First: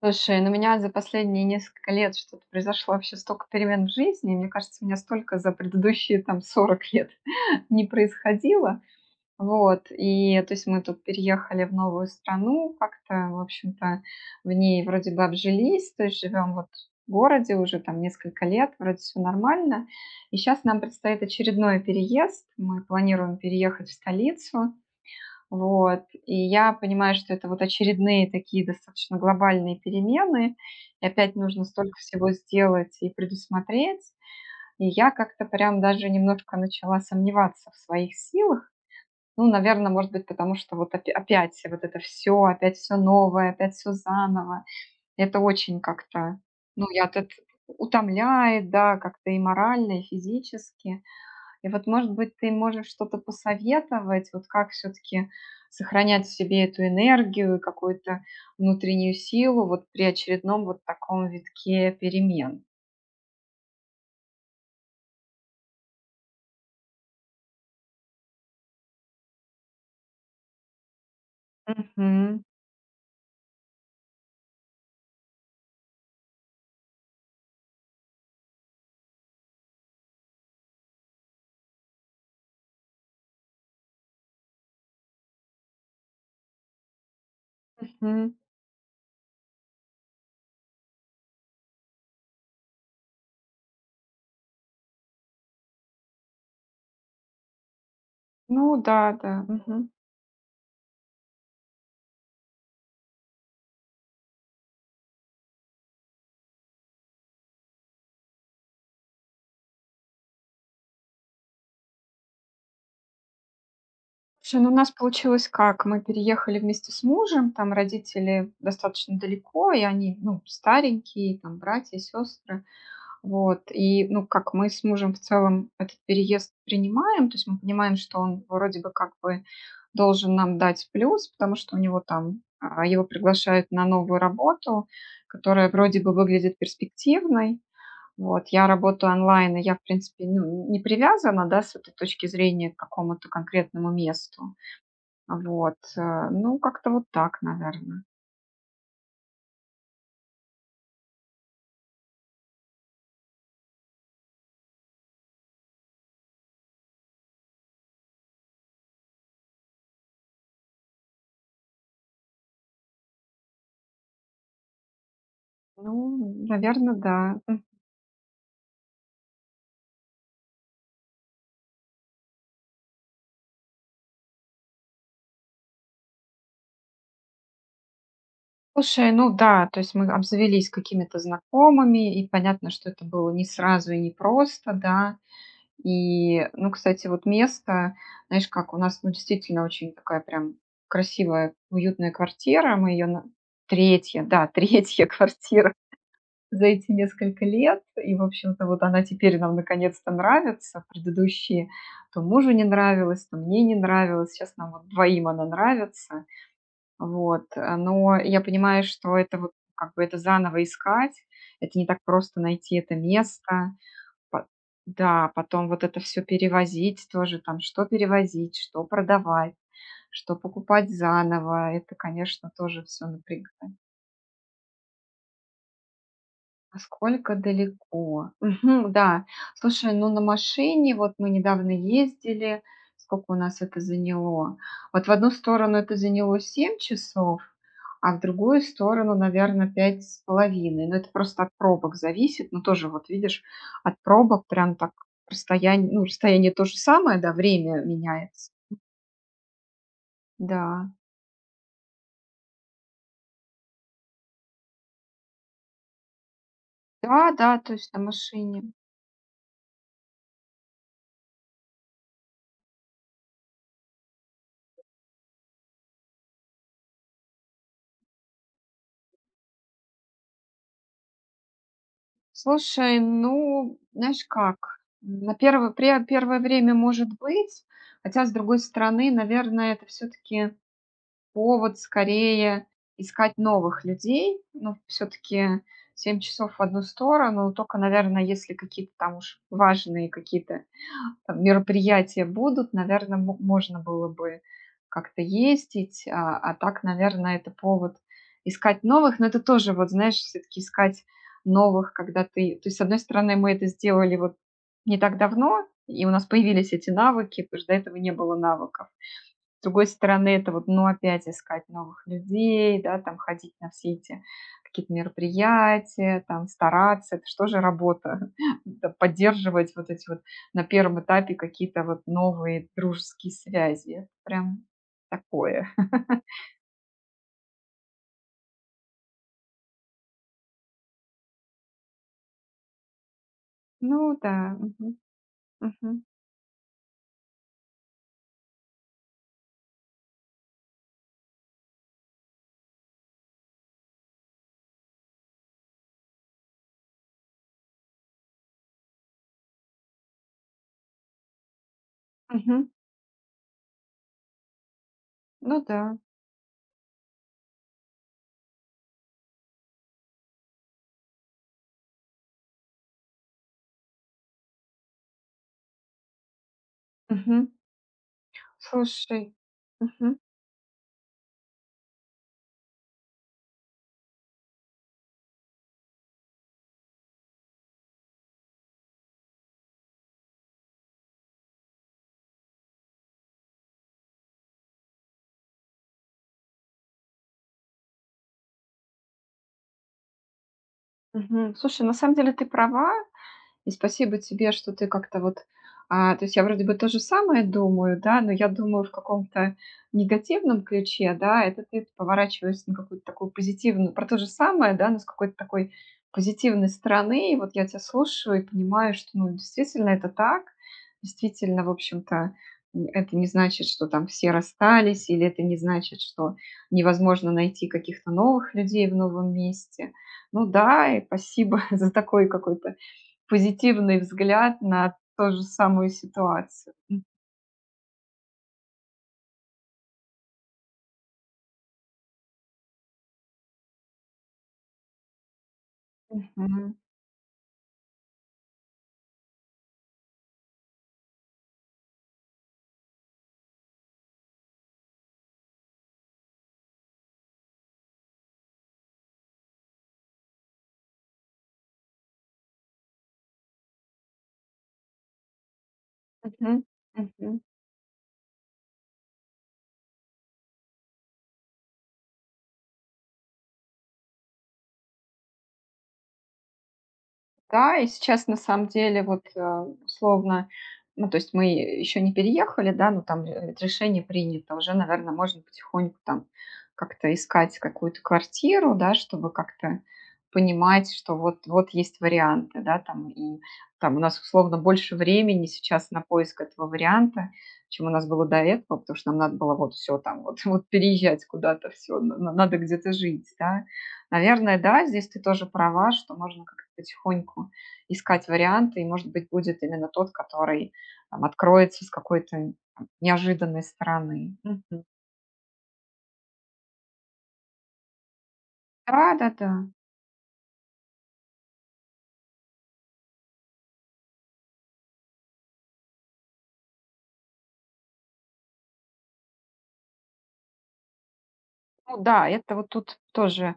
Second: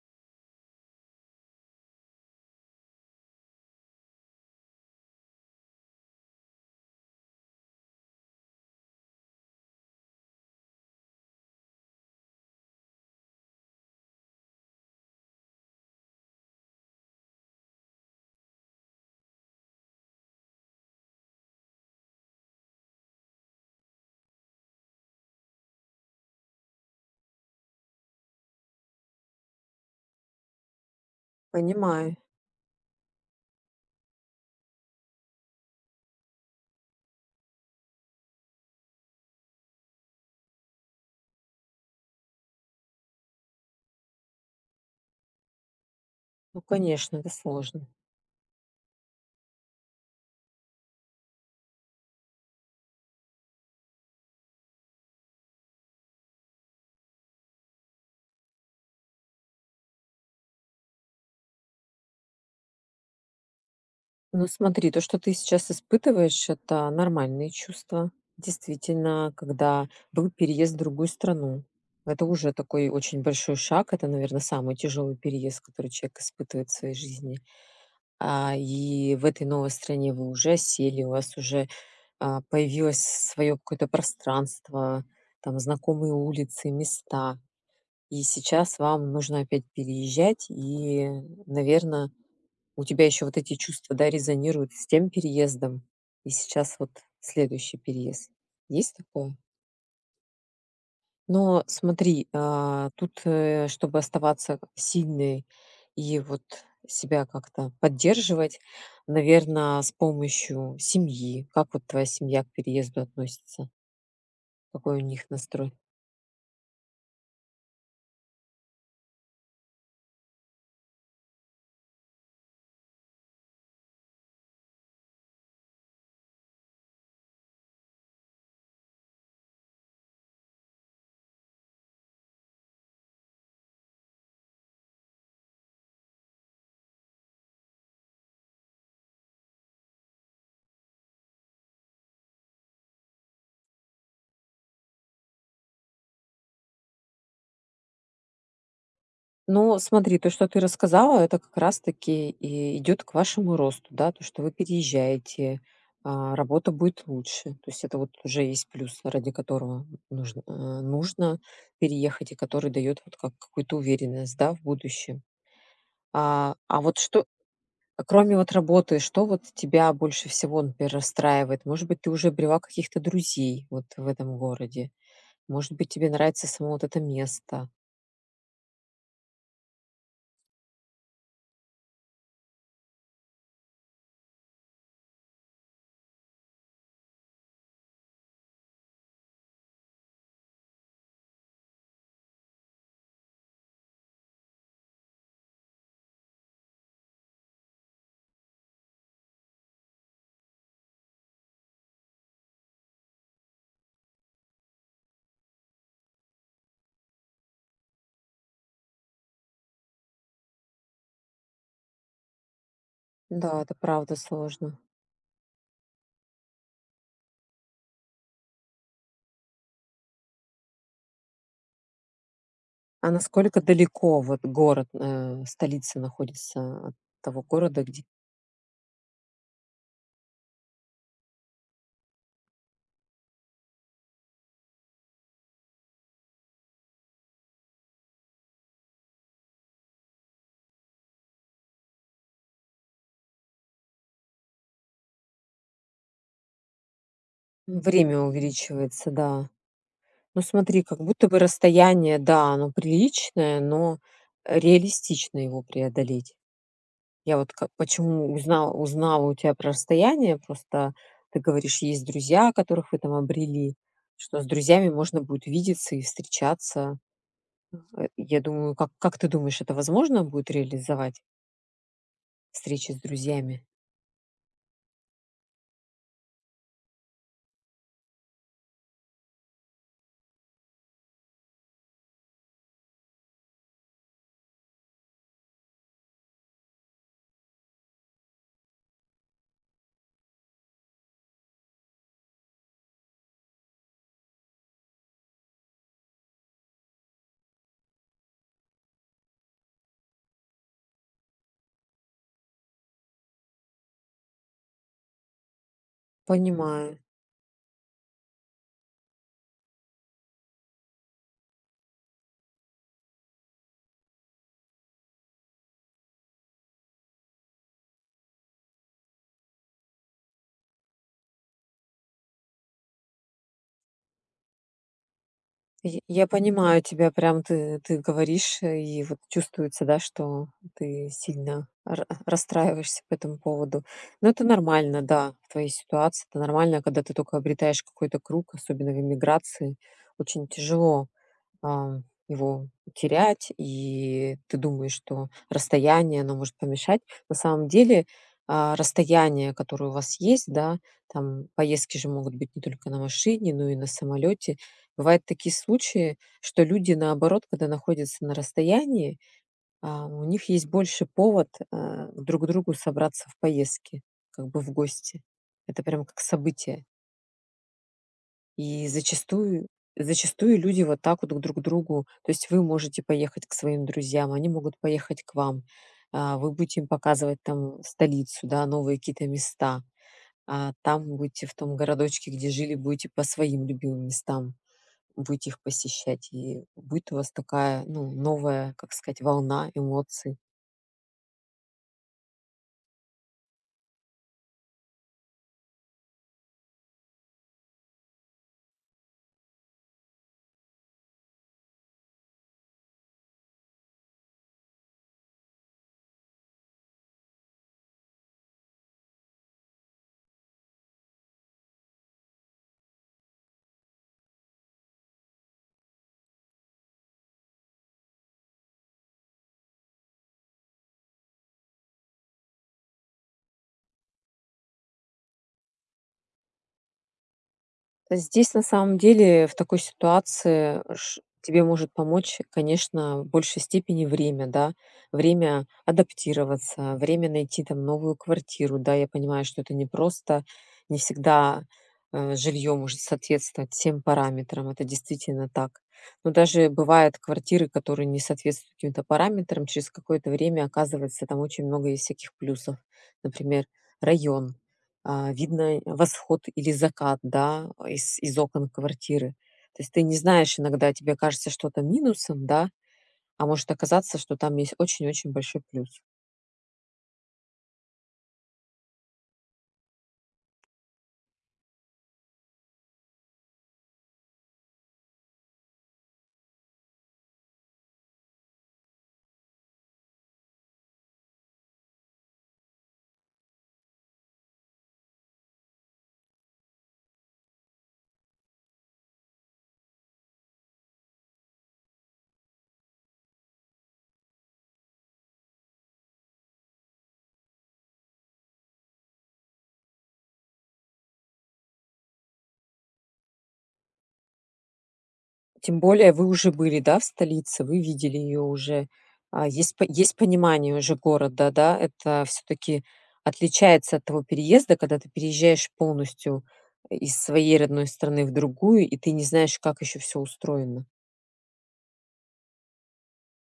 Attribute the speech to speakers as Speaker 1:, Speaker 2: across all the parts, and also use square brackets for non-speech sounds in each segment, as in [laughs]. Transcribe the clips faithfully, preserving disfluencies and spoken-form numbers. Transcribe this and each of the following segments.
Speaker 1: Слушай, ну, у меня за последние несколько лет что-то произошло вообще столько перемен в жизни. И мне кажется, у меня столько за предыдущие там сорок лет [laughs] не происходило. Вот, и то есть мы тут переехали в новую страну, как-то, в общем-то, в ней вроде бы обжились, то есть живем вот в городе уже там несколько лет, вроде все нормально. И сейчас нам предстоит очередной переезд. Мы планируем переехать в столицу. Вот. И я понимаю, что это вот очередные такие достаточно глобальные перемены, и опять нужно столько
Speaker 2: Понимаю.
Speaker 1: всего сделать и предусмотреть. И я как-то прям даже немножко начала сомневаться в своих силах. Ну, наверное, может быть, потому что вот опя- опять вот это все, опять все новое, опять все заново. Это очень как-то,
Speaker 2: Ну,
Speaker 1: ну, я
Speaker 2: конечно, это
Speaker 1: тут
Speaker 2: сложно.
Speaker 1: утомляет, да, как-то и морально, и физически. И вот, может быть, ты можешь что-то посоветовать, вот как все-таки сохранять в себе эту энергию и какую-то внутреннюю силу вот при очередном вот таком витке перемен.
Speaker 2: Но смотри, то, что ты сейчас испытываешь, это нормальные чувства. Действительно, когда был переезд в другую страну, это
Speaker 1: Мгм.
Speaker 2: уже такой очень большой шаг. Это, наверное, самый тяжелый переезд, который человек испытывает в своей жизни. А, и в этой новой стране вы уже сели, у вас уже а, появилось свое какое-то пространство, там знакомые улицы, места. И
Speaker 1: Мгм.
Speaker 2: сейчас вам нужно опять переезжать и, наверное, у тебя еще вот эти чувства, да, резонируют с тем переездом, и сейчас вот следующий переезд.
Speaker 1: Ну
Speaker 2: Есть
Speaker 1: да,
Speaker 2: такое?
Speaker 1: да. Мгм.
Speaker 2: Но смотри, а, тут, э, чтобы оставаться сильной и вот себя как-то поддерживать, наверное, с помощью семьи. Как вот твоя семья к переезду относится?
Speaker 1: Слушай, ну у нас
Speaker 2: Какой у них
Speaker 1: получилось
Speaker 2: настрой?
Speaker 1: как? Мы переехали вместе с мужем, там родители достаточно далеко, и они, ну, старенькие, там братья, сестры. Вот, и, ну, как мы с мужем в целом этот переезд принимаем, то есть мы понимаем, что он вроде бы как бы должен нам дать плюс, потому что у него там а, его приглашают на новую работу, которая вроде бы выглядит перспективной. Вот, я работаю онлайн, и я, в принципе, ну, не привязана, да, с этой точки зрения к какому-то конкретному месту. Вот, э, ну, как-то вот так, наверное.
Speaker 2: Ну, смотри, то, что ты рассказала, это как раз-таки и идет к вашему росту, да, то, что вы переезжаете, а, работа будет лучше. То есть это вот уже есть плюс, ради которого нужно, э, нужно переехать, и который дает вот как какую-то уверенность, да, в будущем.
Speaker 1: Ну,
Speaker 2: А, а
Speaker 1: наверное,
Speaker 2: вот что,
Speaker 1: да.
Speaker 2: кроме вот работы, что вот тебя больше всего, например, расстраивает? Может быть, ты уже обрела каких-то друзей вот в этом городе? Может быть, тебе нравится само вот это место?
Speaker 1: Слушай, ну да, то есть мы обзавелись какими-то знакомыми, и понятно, что это было не сразу и не просто, да. И, ну, кстати, вот место, знаешь, как у нас, ну, действительно очень такая прям красивая, уютная квартира. Мы ее третья, да, [laughs] третья квартира за эти несколько лет. И, в общем-то, вот она теперь нам наконец-то нравится. Предыдущие то мужу не нравилась, то мне не нравилась. Сейчас нам вот двоим она нравится. Вот, э, но я понимаю, что это вот как бы это заново искать, это не так просто найти это
Speaker 2: Да,
Speaker 1: место.
Speaker 2: это правда
Speaker 1: По-
Speaker 2: сложно.
Speaker 1: Да, потом вот это все перевозить тоже, там, что перевозить, что продавать, что покупать заново, это, конечно, тоже все
Speaker 2: А насколько
Speaker 1: напрягает.
Speaker 2: далеко вот город, э, столица находится от
Speaker 1: Насколько
Speaker 2: того города, где
Speaker 1: далеко? Мгм, да. Слушай, ну на машине вот мы недавно ездили. Сколько у нас это заняло? Вот в одну сторону это заняло семь часов, а в другую сторону, наверное, пять с половиной. Но это просто от пробок зависит. Но тоже вот видишь, от пробок прям так расстояние, ну расстояние то же самое, да, время
Speaker 2: время
Speaker 1: меняется.
Speaker 2: увеличивается, да. Ну, смотри,
Speaker 1: Да,
Speaker 2: как будто бы расстояние, да, оно приличное, но реалистично его преодолеть.
Speaker 1: да,
Speaker 2: Я вот
Speaker 1: да,
Speaker 2: как
Speaker 1: то есть на
Speaker 2: почему
Speaker 1: машине.
Speaker 2: узнала узнала у тебя про расстояние, просто ты говоришь, есть друзья, которых вы там обрели, что с друзьями можно будет видеться и встречаться. Э, я думаю, как как ты думаешь, это возможно будет реализовать встречи с
Speaker 1: Слушай,
Speaker 2: друзьями?
Speaker 1: ну, знаешь как, на первое, пре- первое время может быть, хотя, с другой стороны, наверное, это все-таки повод скорее искать новых людей, ну, все-таки семь часов в одну сторону, только, наверное, если какие-то там уж важные какие-то там мероприятия будут, наверное, можно было бы как-то ездить, а, а так, наверное, это повод искать новых, но это тоже, вот знаешь, все-таки искать новых, когда ты... То есть, с одной стороны, мы это сделали вот не так давно, и у нас появились эти
Speaker 2: Понимаю.
Speaker 1: навыки, потому что до этого не было навыков. С другой стороны, это вот, ну, опять искать новых людей, да, там ходить на все эти какие-то мероприятия, там стараться. Это что же работа? [laughs] Да, поддерживать вот эти вот на первом этапе какие-то вот новые дружеские связи. Это прям такое.
Speaker 2: Я
Speaker 1: [laughs]
Speaker 2: я понимаю тебя, прям ты ты говоришь, э, и вот чувствуется, да, что ты сильно ра расстраиваешься по этому поводу.
Speaker 1: Ну
Speaker 2: Но
Speaker 1: да.
Speaker 2: это
Speaker 1: Мгм.
Speaker 2: нормально, да, в твоей
Speaker 1: Мгм.
Speaker 2: ситуации. Это нормально, когда ты только обретаешь какой-то круг, особенно в эмиграции, очень тяжело а, его терять, и ты думаешь, что расстояние, оно может помешать. На самом деле, а, расстояние, которое у вас есть, да, там поездки же могут быть не
Speaker 1: Мгм.
Speaker 2: только на машине, но и на самолете. Бывают такие
Speaker 1: Ну да.
Speaker 2: случаи, что люди, наоборот, когда находятся на расстоянии, а, у них есть больше повод а, друг к другу собраться в поездке, как бы в гости. Это прям как событие.
Speaker 1: Мгм.
Speaker 2: И
Speaker 1: Слушай.
Speaker 2: зачастую
Speaker 1: Мгм.
Speaker 2: зачастую люди вот так вот друг к другу то есть вы можете поехать к своим друзьям, они могут поехать к вам. А, вы будете им показывать там столицу, да, новые какие-то места. А там будете в том городочке, где жили, будете по своим любимым местам, будете их посещать. И будет у вас такая, ну, новая, как сказать, волна эмоций.
Speaker 1: Мгм. Слушай, на самом деле ты права. И спасибо тебе, что ты как-то вот, а, то есть я вроде бы то же самое думаю, да, но я думаю в каком-то негативном ключе, да, это ты поворачиваешься на какую-то такую позитивную, про то же самое, да, но с какой-то такой позитивной стороны. И вот я тебя слушаю и понимаю, что, ну, действительно это так, действительно, в общем-то, м, это не значит, что там все расстались, или это не значит, что невозможно найти каких-то новых людей в новом месте. Ну да, и спасибо [laughs] за такой какой-то позитивный взгляд на ту же самую ситуацию.
Speaker 2: Здесь, на самом деле, в такой ситуации ш тебе может помочь, конечно, в большей степени время, да. Время
Speaker 1: Мгм.
Speaker 2: адаптироваться, время найти там новую квартиру. Да, я понимаю, что это непросто, не всегда, э, жилье может соответствовать всем параметрам. Это действительно так. Но даже бывают квартиры, которые не соответствуют каким-то параметрам, через какое-то время оказывается там очень много есть всяких плюсов. Например, район, а, видно восход
Speaker 1: Мгм.
Speaker 2: или закат,
Speaker 1: Мгм.
Speaker 2: да, из, из окон квартиры. То есть ты не знаешь иногда, тебе кажется что-то минусом, да, а может оказаться, что там есть очень-очень большой плюс.
Speaker 1: Да, и сейчас на самом деле вот, э, условно, ну, то есть мы еще не переехали, да, но там, э, решение принято. Уже, наверное, можно потихоньку там как-то искать какую-то квартиру, да, чтобы как-то понимать, что вот вот есть варианты, да, там. И там у нас условно больше времени сейчас на поиск этого варианта, чем у нас было до этого, потому что нам надо было вот все там вот [laughs] вот переезжать куда-то, все, надо где-то жить, да. Наверное, да, здесь ты тоже права, что можно как-то потихоньку искать варианты, и, может быть, будет именно тот, который там откроется с какой-то там неожиданной стороны. Мгм.
Speaker 2: Тем более вы уже были, да, в столице, вы видели ее уже,
Speaker 1: Да,
Speaker 2: а,
Speaker 1: да-да.
Speaker 2: есть, по- есть понимание уже города, да, это все-таки отличается от того переезда, когда ты переезжаешь полностью из своей родной страны в другую, и ты не знаешь, как еще все устроено.
Speaker 1: Ну да, это вот тут тоже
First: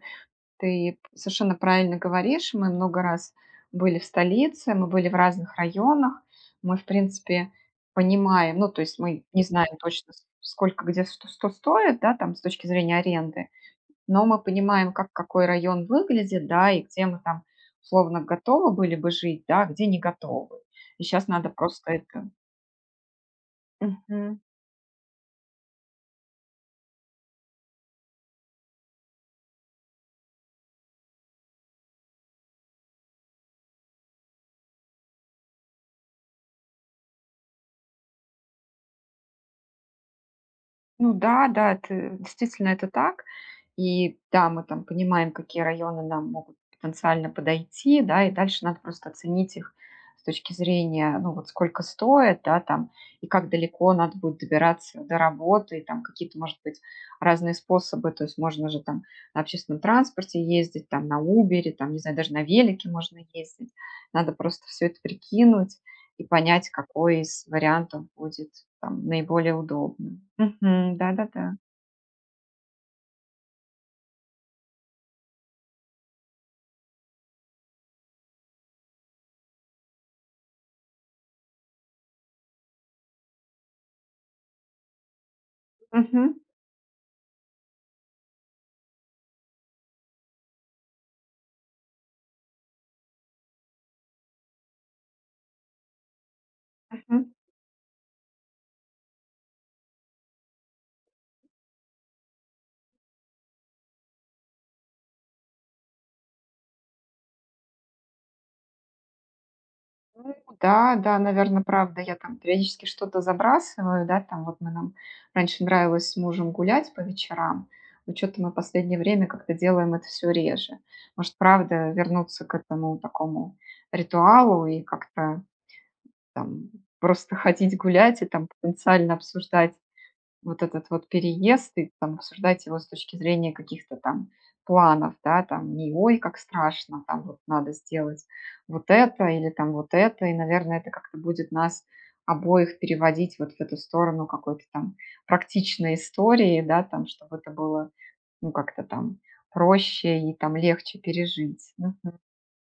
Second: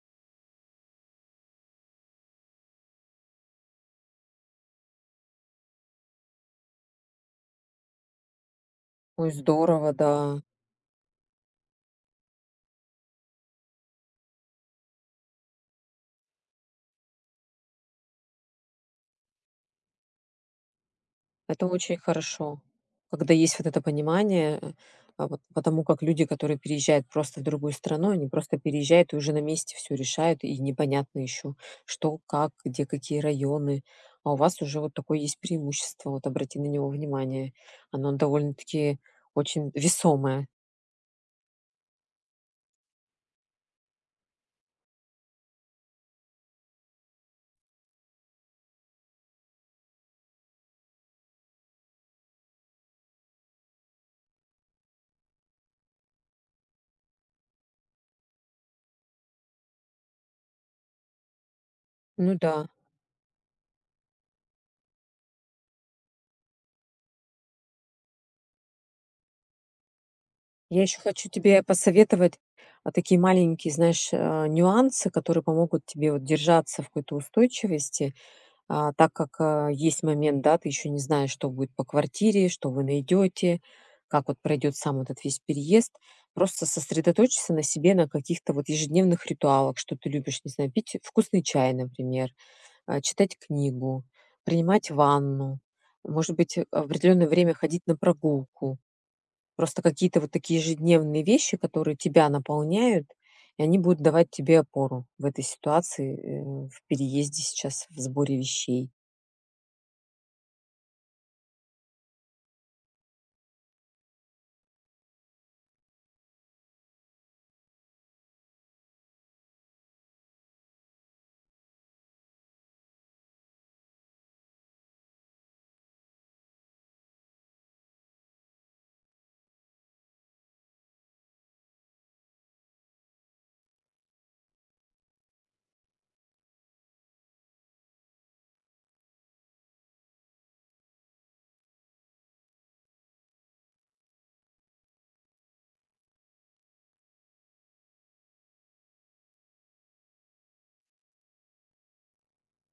Speaker 1: ты совершенно правильно говоришь. Мы много раз были в столице, мы были в разных районах. Мы, в принципе, понимаем, ну, то есть мы
Speaker 2: Ой,
Speaker 1: не знаем
Speaker 2: здорово,
Speaker 1: точно, с-
Speaker 2: да.
Speaker 1: сколько где что, что, стоит, да, там с точки зрения аренды. Но мы понимаем, как какой район выглядит, да, и где мы там условно готовы были бы жить, да, а где не готовы. И сейчас надо
Speaker 2: Это
Speaker 1: просто
Speaker 2: очень
Speaker 1: это.
Speaker 2: хорошо, когда есть вот это
Speaker 1: Мгм.
Speaker 2: понимание, э, а, вот потому как люди, которые переезжают просто в другую страну, они просто переезжают и уже на месте все решают, и непонятно еще, что, как, где какие районы. А у вас уже вот такое есть преимущество, вот обрати на него внимание. Оно довольно-таки очень весомое.
Speaker 1: Ну да, да, это действительно это так. И да, мы там понимаем, какие районы нам могут потенциально подойти, да, и дальше надо просто оценить их с точки зрения, ну вот сколько стоит, да, там, и как далеко надо будет добираться до работы, и там какие-то, может быть, разные способы, то есть можно же там на общественном транспорте ездить, там на убер, там, не знаю, даже
Speaker 2: Ну
Speaker 1: на
Speaker 2: да.
Speaker 1: велике можно ездить, надо просто все это прикинуть, и понять, какой из вариантов будет там наиболее удобным.
Speaker 2: Я
Speaker 1: Мгм.
Speaker 2: еще хочу
Speaker 1: Да-да-да.
Speaker 2: тебе посоветовать, а, такие маленькие, знаешь, а, нюансы, которые помогут тебе вот держаться в какой-то устойчивости. А, так как, а, есть момент, да, ты еще не знаешь, что будет по квартире, что вы найдете, как вот пройдет сам этот весь переезд.
Speaker 1: Мгм.
Speaker 2: Просто сосредоточься на себе, на каких-то вот ежедневных ритуалах, что ты любишь, не знаю, пить вкусный чай, например, а, читать книгу, принимать ванну, может быть, э, в
Speaker 1: Мгм.
Speaker 2: определенное время ходить на прогулку. Просто какие-то вот такие ежедневные вещи, которые тебя наполняют, и они будут давать тебе опору в этой ситуации, э, в переезде сейчас, в сборе вещей.
Speaker 1: Ну да, да, наверное правда. Я там периодически что-то забрасываю, да, там вот мы нам раньше нравилось с мужем гулять по вечерам, но чё-то мы в последнее время как-то делаем это все реже. Может, правда вернуться к этому такому ритуалу и как-то там просто ходить гулять и там потенциально обсуждать вот этот вот переезд и там обсуждать его с точки зрения каких-то там планов, да, там не ой, как страшно, там вот надо сделать вот это или там вот это, и, наверное, это как-то будет нас обоих переводить вот в эту сторону какой-то там практичной истории, да, там, чтобы это было, ну, как-то там проще и там легче пережить. Мгм.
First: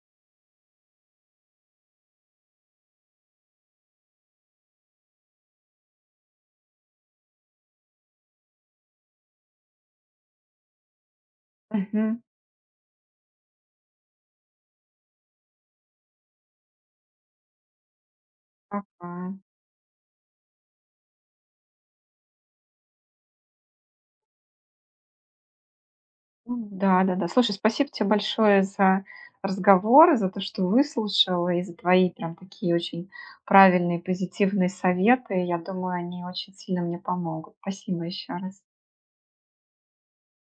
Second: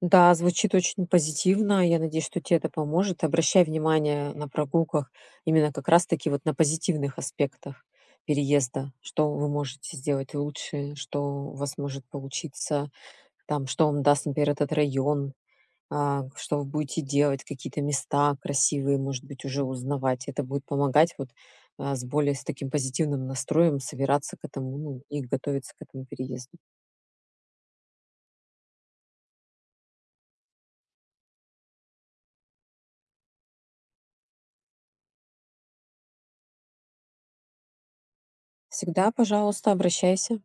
Speaker 2: Да, звучит очень позитивно. Я надеюсь, что тебе это поможет. Обращай внимание на прогулках именно как раз-таки вот на позитивных аспектах переезда, что вы можете сделать лучше, что у вас может
Speaker 1: Мгм.
Speaker 2: получиться, там, что вам даст, например, этот район, а, что вы будете делать, какие-то места красивые,
Speaker 1: Ага.
Speaker 2: может быть, уже узнавать. Это будет помогать вот а, с более с таким позитивным настроем собираться к этому, ну, и готовиться к этому переезду.
Speaker 1: М, да-да-да. Слушай, спасибо тебе большое за разговор, за то, что выслушала, и за твои прям такие очень правильные, позитивные советы. Я думаю, они очень сильно мне помогут. Спасибо еще раз.
Speaker 2: Всегда, пожалуйста, обращайся.